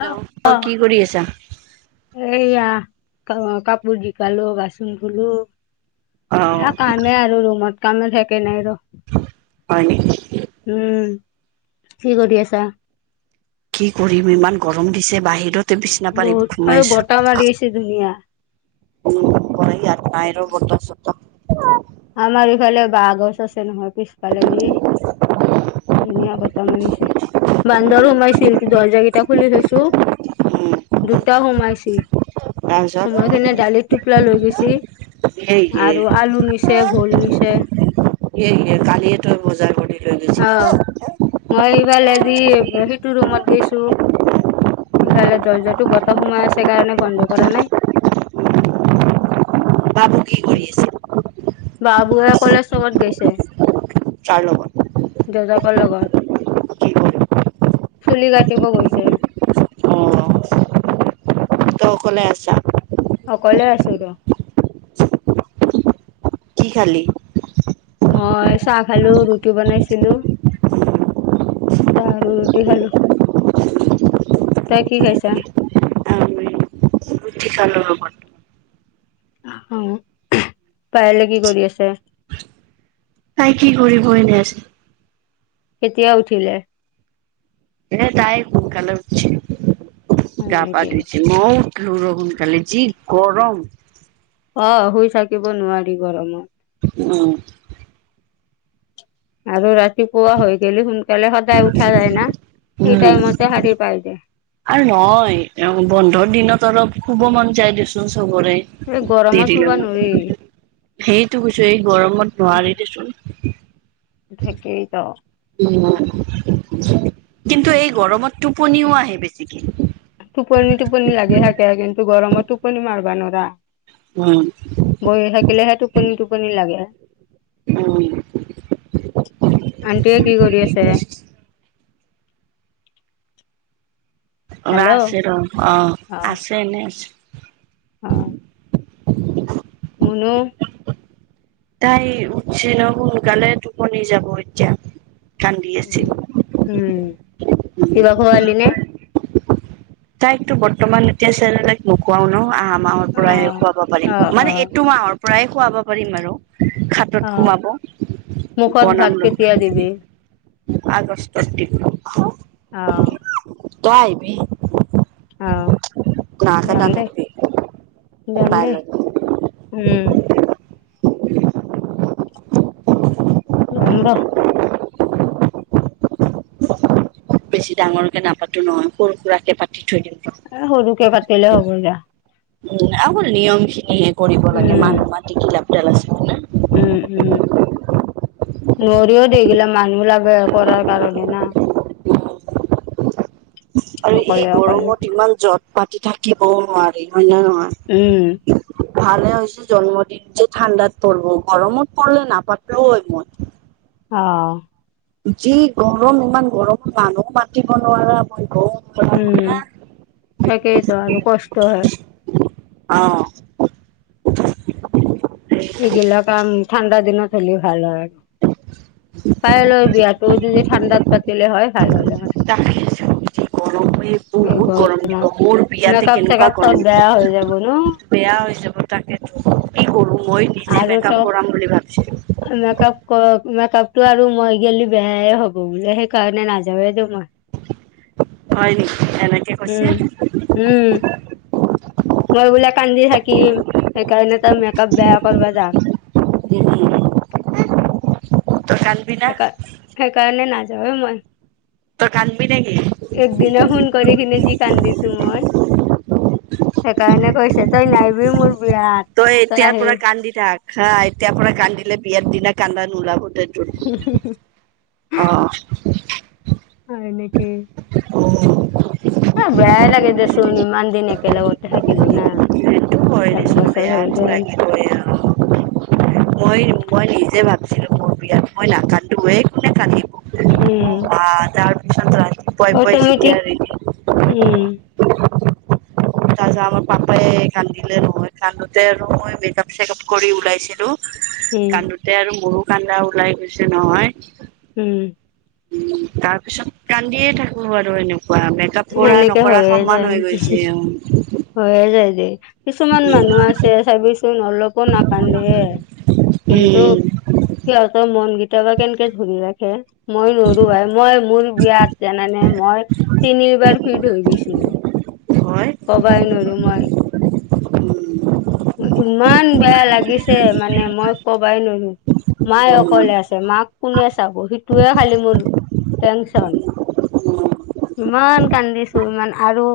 Hello অ' অহ কি কৰি আছা? সেয়া কাপোৰ জিকালো বাচন ধুলো সে [unintelligible] য়া অ' কামে আৰু ৰুমত কাম থাকে নাই ৰ হয় নেকি? উম কি কৰি আছা কি কৰিম ইমান গৰম দিছে বাহিৰত বিছনা পাৰি বহুত আৰু সোমাই বতাহ মাৰি আছো আছে ধুনীয়া উম [unintelligible] এই আঠ তাইৰ বতৰশত আমাৰ ইফালে বাহগছ আছে নহয় পিছফালে দি ধুনীয়া বতাহ মাৰিছে বান্দৰো সোমাইছিল দৰ্জা কেইটা খুলি থৈছো উম, দুটা সোমাইছিল তাৰপিছত সোমাই কিনে দালিত টোপোলা লৈ গৈছিল এই হে আৰু আলু নিচে ভুল নিচে এই হে কালিয়ে তই বজাৰ কৰি লৈ গৈছিলি। অহ মই এইবাৰ আজি সেইটো ৰুমত গৈছো সেফালে দৰজাটো বতাহ সোমাই আছে কাৰণে বন্ধ কৰা নাই [inaudible] বাবু কি কৰি আছে বাবু কলেজ লগত গৈছে ছাৰ লগত লগৰ লগত, কি কৰি চুলি কাটিব গৈছে। [inaudible] অ' [unintelligible] তই অকলে আছা অকলে আছো ৰ কি খালি মই চাহ খালো ৰুটি বনাইছিলোঁ। আৰু ৰুটি খালোঁ। তই কি কাৰিছো আমি ৰুটি খালোঁ লগত অহ পাযেলে কি কৰি আছে। তাই কি কৰিব ব এনেই আছে। কেতিয়া উঠিলে। এনেই তাই সোনকালে উঠিছে হয় গা পা নেকি ধুই মোও উঠিলো ৰ ‌সোনকালে যি গৰম। অহ শুই থাকিব নোৱাৰি গৰমত। উম আৰু ৰাতিপুৱা হৈ গেলি সোন সোনকলে সদায় উঠা যায় না উম, সেইটাই মতে সাৰি পাই দিয়ে। আৰু নহয় অহ বন্ধৰ দিনত অলপ শুব মন যায় দে চোন এই চবৰে গৰমত শুব দেৰিলৈ। নোৱাৰি সেইটো কৈছো এই গৰমত নোৱাৰি দেচোন। তাকে ক কিয় কিন্তু এই গৰমত টোপনিও আহে বেছিকে। টোপনি টোপনি লাগি থাকে কিন্তু গৰমত টোপনি মাৰবা নোৱাৰা উম বহি থাকিলেহে টোপনি টোপনি লাগে উম, আন্টিয়ে কি কৰি আছে। অহ হেল্ল' আছে অ ৰ অহ আছে এনেই আছে। অ [inaudible] মুনো তাই উঠছে ন সোনকালে টোপনি যাব এতিয়া। কান্দি উ আছিল। উম উম। কিবা খোৱলি নে। তাইকতো বৰ্তমান এতিয়া চ তাইক নোকোৱাও ন আহ। মাহৰ অ পৰাই খুৱাব অ পাৰিম অ মানে এইটো মাহৰ পৰাই খুৱাব পাৰিম। আৰু খাতত অ সোমাব মুখত ভাত বনাম কেতিয়া ৰ। দিবি আগষ্ট পাতিব। অ তই আহিবি আহ নাহাকে যাম দেই। নাথাকিবি যাম বাই দেই উম! উ এন্ত খুব বেছি ডাঙৰকে নাপাতো নহয় সৰু সুৰাকে পাতিম এই সৰকে পাতিলেও হ'ব যা। উম আককল নিয়ম খিনিয়ে কৰিব লাগে উম মানুহ মাটি কি লাপ দাল আছে। হয় না উম উম নৰিও দেগিলা মানুহ লাগে। কৰাৰ কাৰণে না আৰু এই অকলে অকলে গৰমত ইমান যট পাতি থাকিবও নোৱাৰি। হয় ন উম নহয়। ভালে হৈছে জন্মদিন যে ঠাণ্ডাত পৰব গৰমত পলে নাপাতলেও হয় মন অ যি গৰম ইমান গৰমত মানুহ মাতিব নোৱাৰে আই গম উম একেইতো আৰু কষ্ট হয়। আহ এইগিলাক কাম ঠাণ্ডা দিনত হ'লে ভাল হয়। পায়েলৰ বিয়াটো যদি ঠাণ্ডাত পাতিলে হয় ভাল হ'লে হয় ত গৰম হৈ এই বহুত গৰম গৰমত দিব মোৰ বিয়াতে মেকআপ কেনেকুৱা চেকআপ গৰম চব দিব। বেয়া হৈ যাব ন বেয়া হৈ যাব তাকেটো কি কৰো মই নিজে আৰু মেকআপ কৰাম বুলি ভাবিছিলো মেকআপ ক মেকপ তটো আৰু মই গেলো বেয়াই হ'ব বোলে সেইকাৰণে নাযাৱেই তো মই হয় নেকি? এনেকে কৈছে উম উম মই বোলাক কান্দি থাকিম সেইকাৰণে তাৰ মেকআপ বেয়া কৰিবা যাম। [unintelligible] [unintelligible] তই কান্দবি না সেইকাৰ সেইকাৰণে নাযাওঁ মই। তই কান্দবি নেকি একদিনা ফোন কৰি কিনে যি কান্দিছো মই সেইকাৰণে কৈছে তই নাইিব মোৰ বিয়াত তই এতিয়াৰ আহি পৰা কান্দি থাক হা, এতিয়াৰ পৰা কান্দিলে বিয়াৰ দিনা কান্দা নোওলাব। অ অ এনেকে অহ অ বেয়াই লাগে দেচোন ইমান দিন একেলগতে থাকিলো না একবছ বেয়াতো লাগিবই অ মই মই নিজে ভাব ছিলো মোৰ বিয়াত মই নাকান্দো কোনে কান্দিব অ উম তাৰ পিছত উপাই পাই যেতিয়া অটমেটিক উম তাৰাছ আমাৰ পাপাই কান্দিলে নহয়। কান্দোতে আৰু মই মেকপ চেকপ কৰি ওলাইছিলো উম কান্দোতে আৰু মোৰ কান্দা ওলাই গৈছে নহয়। উম তাৰ পিছত কান্দিয়ে থাকো আৰু এনেকুৱা মেকআপ কৰা সেনেকে নকৰা সমান হৈ গৈছে হয়য়ে যায় দেই কিছুমান মানুহ আছে চাবি অলপো নাকান্দে কিন্তু সিহঁতৰ মন গ কেতিয়া বা কেনেকে ধুৰি ৰাখে মই নৰো ভাই মই মোৰ বিয়াত জানানে মই এইবাৰ ফিড হৈ গৈছিলো। হয় কবাইন নৰো মই উম ইমান বেয়া লাগিছে মানে মই কবাই নোৱাৰো। মায়ে উম অকলে আছে মাক কোনে চাব সিটোৱে খালি মোৰ টেনচন। [unintelligible] ইমান কান্দিছো ইমান আৰু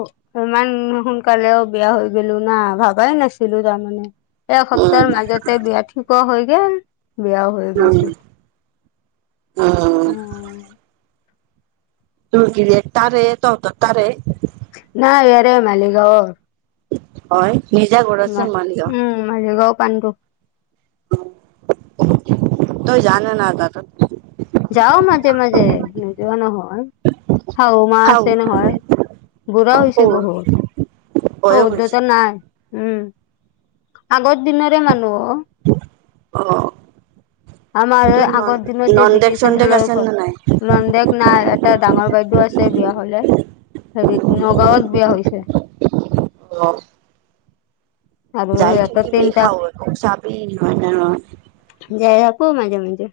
ইমান সোনকালেও বিয়া হৈ গলো না ভাবাই নাছিলো। ছিলো তাৰমানে উম এসপ্তাহৰ মাজতে বিয়া ঠিকো হৈ গল বিয়াও হৈ গৈছো। উম তোৰ গিৰিয়েক তাৰে তহঁতৰ তাৰে ৰে মালিগ হয় নিজা ঘৰ আছে মালিগাঁও। পন্ত। ত জা‌ নে নাজা তাত। যও মাজে মাজে ন যোৱা ন হয়য়, হওা খাও আছে নহয়। বুঢ়া হৈ হৈছে সৰু বহুত, বয়স শদত হৈছে নাই। উম আগ। দিনৰে মানুহ ও অ আমাৰ তোৰ ন আগৰ দিন যে। নন্দেক চেডৰ চন্দেক আছে ঘৰ, নে নাই লডেক নাই এটা ডাঙৰ বাইদেউ আছে বিয়া হলে। হেৰিত নগাঁৱত বিয়া হৈছে। অ। আৰু যাই সিহঁতৰ থাকিবি তিনটা খাও খব চাপেই হয় ন ন। স মাজে মজে।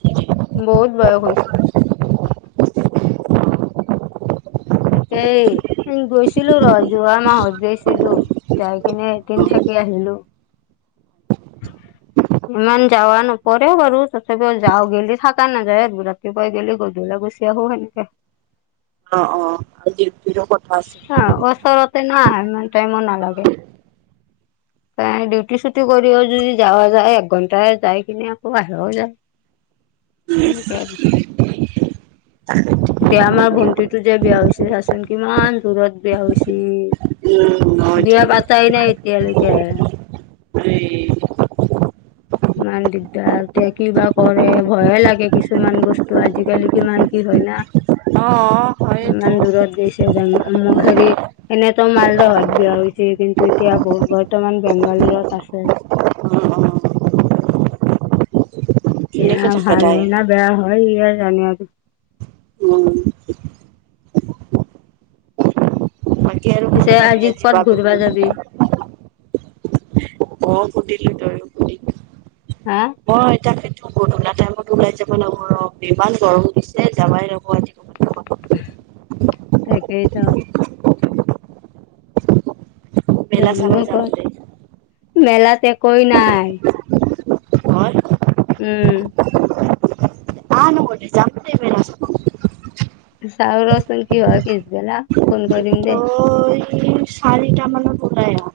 হৈছে বহুত বয়স হৈছে। তাকে গৈছিলো ৰজ। যোৱা মাহত গৈছিলো যাই কিনে এদিন থাকি আহিলো। উ। ইমান যাৱা নপৰে বাৰু তথাপিও যাও গেলি থাকা নাযায় ৰাতিপুৱাই গেলি গধূলি। গুচীয়া আহনেকে। অ অ আৰু ডিউটিৰো কথা আছে অ ওচৰতে ন মমান টাইমো নালাগে। তাই ডিউটি চুতি কৰি আ। যদি যোৱা যায় একঘন্টাই যাই কিনে আকৌ বাহিৰও যায়। এনেকৈ আৰু। এতিয়া আমাৰ ভন্টিটো যে বিয়া হৈছে চাচোন কিমান দূৰত বিয়া উম হৈছিল। হয় দে বিয়া পাচাই নাই এতিয়ালৈকে। উ। [unintelligible] ইমান দিগদাৰ এতিয়া কিবা কৰে ভয়ে লাগে কিছুমান বস্তু আজিকালি কিমান কি হয় না। অ হয়তো ইমান দূৰৰত বছ। যে জাং হেৰি, এনেতো মালদহত বিয়া হৈছে কিন্তু এতিয়া বৰ্তমান বেংগল। ত আছে। অ অ এ কেনেকে থাকে ভাল তাই হয় ন বেয়া হয় ইয় জানে আৰু। উম বাকী আৰু ক'ত পিছে যাবি আজি ক'ত অ ঘূৰিবা কুট। যাবি মই হা এতি। গধূলা টাইমত ওলাই যাব লাগিব ৰ ইমান গৰম দিছে যাবাই লাগব আজি। ক'ৰবাত। তাকেই তো। মেলা যাম ন চাব ক দে মেলেলা তে একোয়ে নাই। নহয় উম। ৰা। চাহ ৰচোন কি হয় পিছ বেলা ফোন কৰিম দে। তই চাৰিটা মানত ওলাই আহ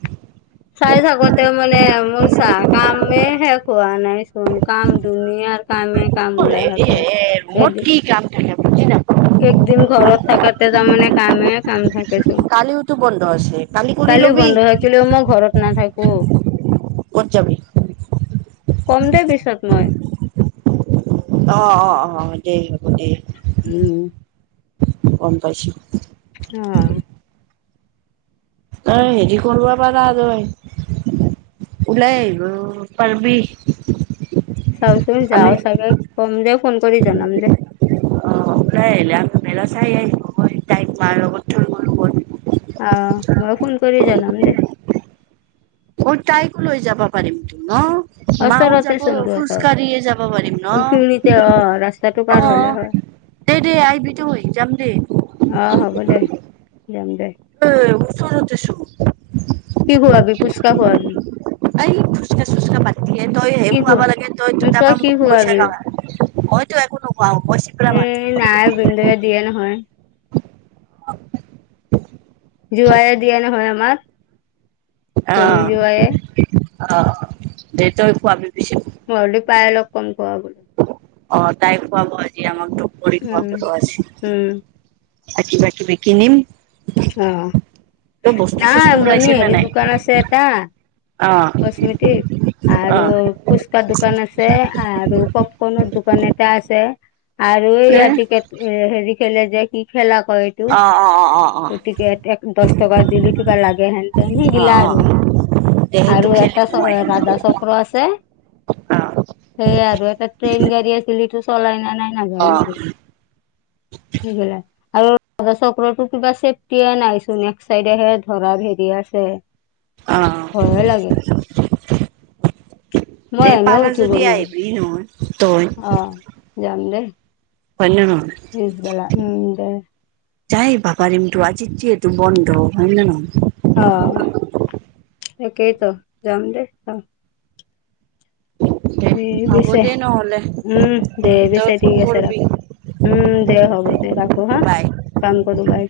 চাই থাকোতে মানে মোৰ চাহ কামে শেষ হোৱা নাই চোন কাম ধুনীয়া। কাৰ কামে কাম তোৰ ওলাই হেৰি এ থাকে, ৰুমত সেইদ। কি কাম থাকে বুজি নাপাওঁ একদিন ঘৰত থকাতে তাৰমানে কামে কাম থাকেচোন। কালিওতো বন্ধ আছে কৰি কালি লবি বন্ধ থাকিলেও মই ঘৰত নাথাকো। ক'ত যাবি কম দে পিছত মই। অ অ অ অ দেই হ। উম। গম পাইছো। অ। অ হেৰি কৰিব পাৰা তই। উলাইব আহিব পাৰবি। চাওচোন যাও চাগে কম দে ফোন কৰি জনাম দে। সবাই আহিল আলা চাই আহিব তাইক মাৰ লগত থ। আহ মই ফোন কৰি জনাম দেহ। মই তাইকো লৈ যাব পাৰিম তো ন। মাও ওচৰতে যাব চোন খোজ তহঁতৰ কাঢ়ি যাব পাৰিম খিৰিতে অ ৰাস্তাটো পাৰ ন অ। হলে হয় দেই দেই আহিবিই তুই যাম দেই। জাম দেহ। উ ওচৰতেছো কি খুৱাবি পুচকা খুৱাবি। এই ফোচকা চোচকা পাতিহে তই সেই কি খুৱাব খোৱা লাগে তই দুটামান কি মোক পইচা খোৱাবি কাৱ। হয়তো একো। নোখোৱাও মই চিপৰা উ মানুহ নাইবিন্দয়ে দিয়ে নহয়। অ জোৱাইে দিয়া নহয় আমাক অ ভনি জোৱাইে? অ দে ত খোৱমি পিছত। নদী পায় লগ ফোন কোৱাব। অ তাই খোৱাব আজি আমাক দুপী উম খোৱাপো আছে। উম তাত কিবা কিবি কিনিম। অ তই বস্তু নাই চস্তু মন ওলাইছে নে হেৰি নাই দোকান আছে এটা। অ', কশ্মিতিক আৰু অ', পুচকাৰ দোকান আছে আৰু পপকৰ্নৰ দোকান। নেতা আছে আৰু দে এইতি হেৰি খেলে যে কি খেলা। কয় এইটো অ অ অ অ অ। এক গতিকে দহ টকা দিলে কিবা লাগে হেনতে অ', সেগিলা অ', আৰু। দে আৰু সেইটো এটা খেলিম মই ৰাধা চক্ৰ আছে। অ', সেইয়া আৰু এটা ট্ৰেইন গাড়ী আছিল। ন নাই নাজানো আৰু সেই গিলা। আৰু ৰা চক্ৰতো কিবা চেফটিয়ে নাইচোন এক্ চাইডেহে ধৰা হেৰি আছে। অ', ভয়হে লাগে। মই তে এনেও পালা উঠিব যদি নোৱাৰো আহিবি নহয়। তই অ যাম দেই। হয় নে নহয়। পিচ বেলা উম দে। যাই বাপাৰ ইম তটো আজিত যে তটো বন্ধ হয় নে নহয়। আহ তাকেইতো যাম দেই। দে হ'ব পিছে দে নহ'লে উম দে তই পিছে ফোন ঠিক আছে কৰিবি ৰাখো। উম দে হ'ব দে ৰাখো হা বাই। কাম কৰো বাই।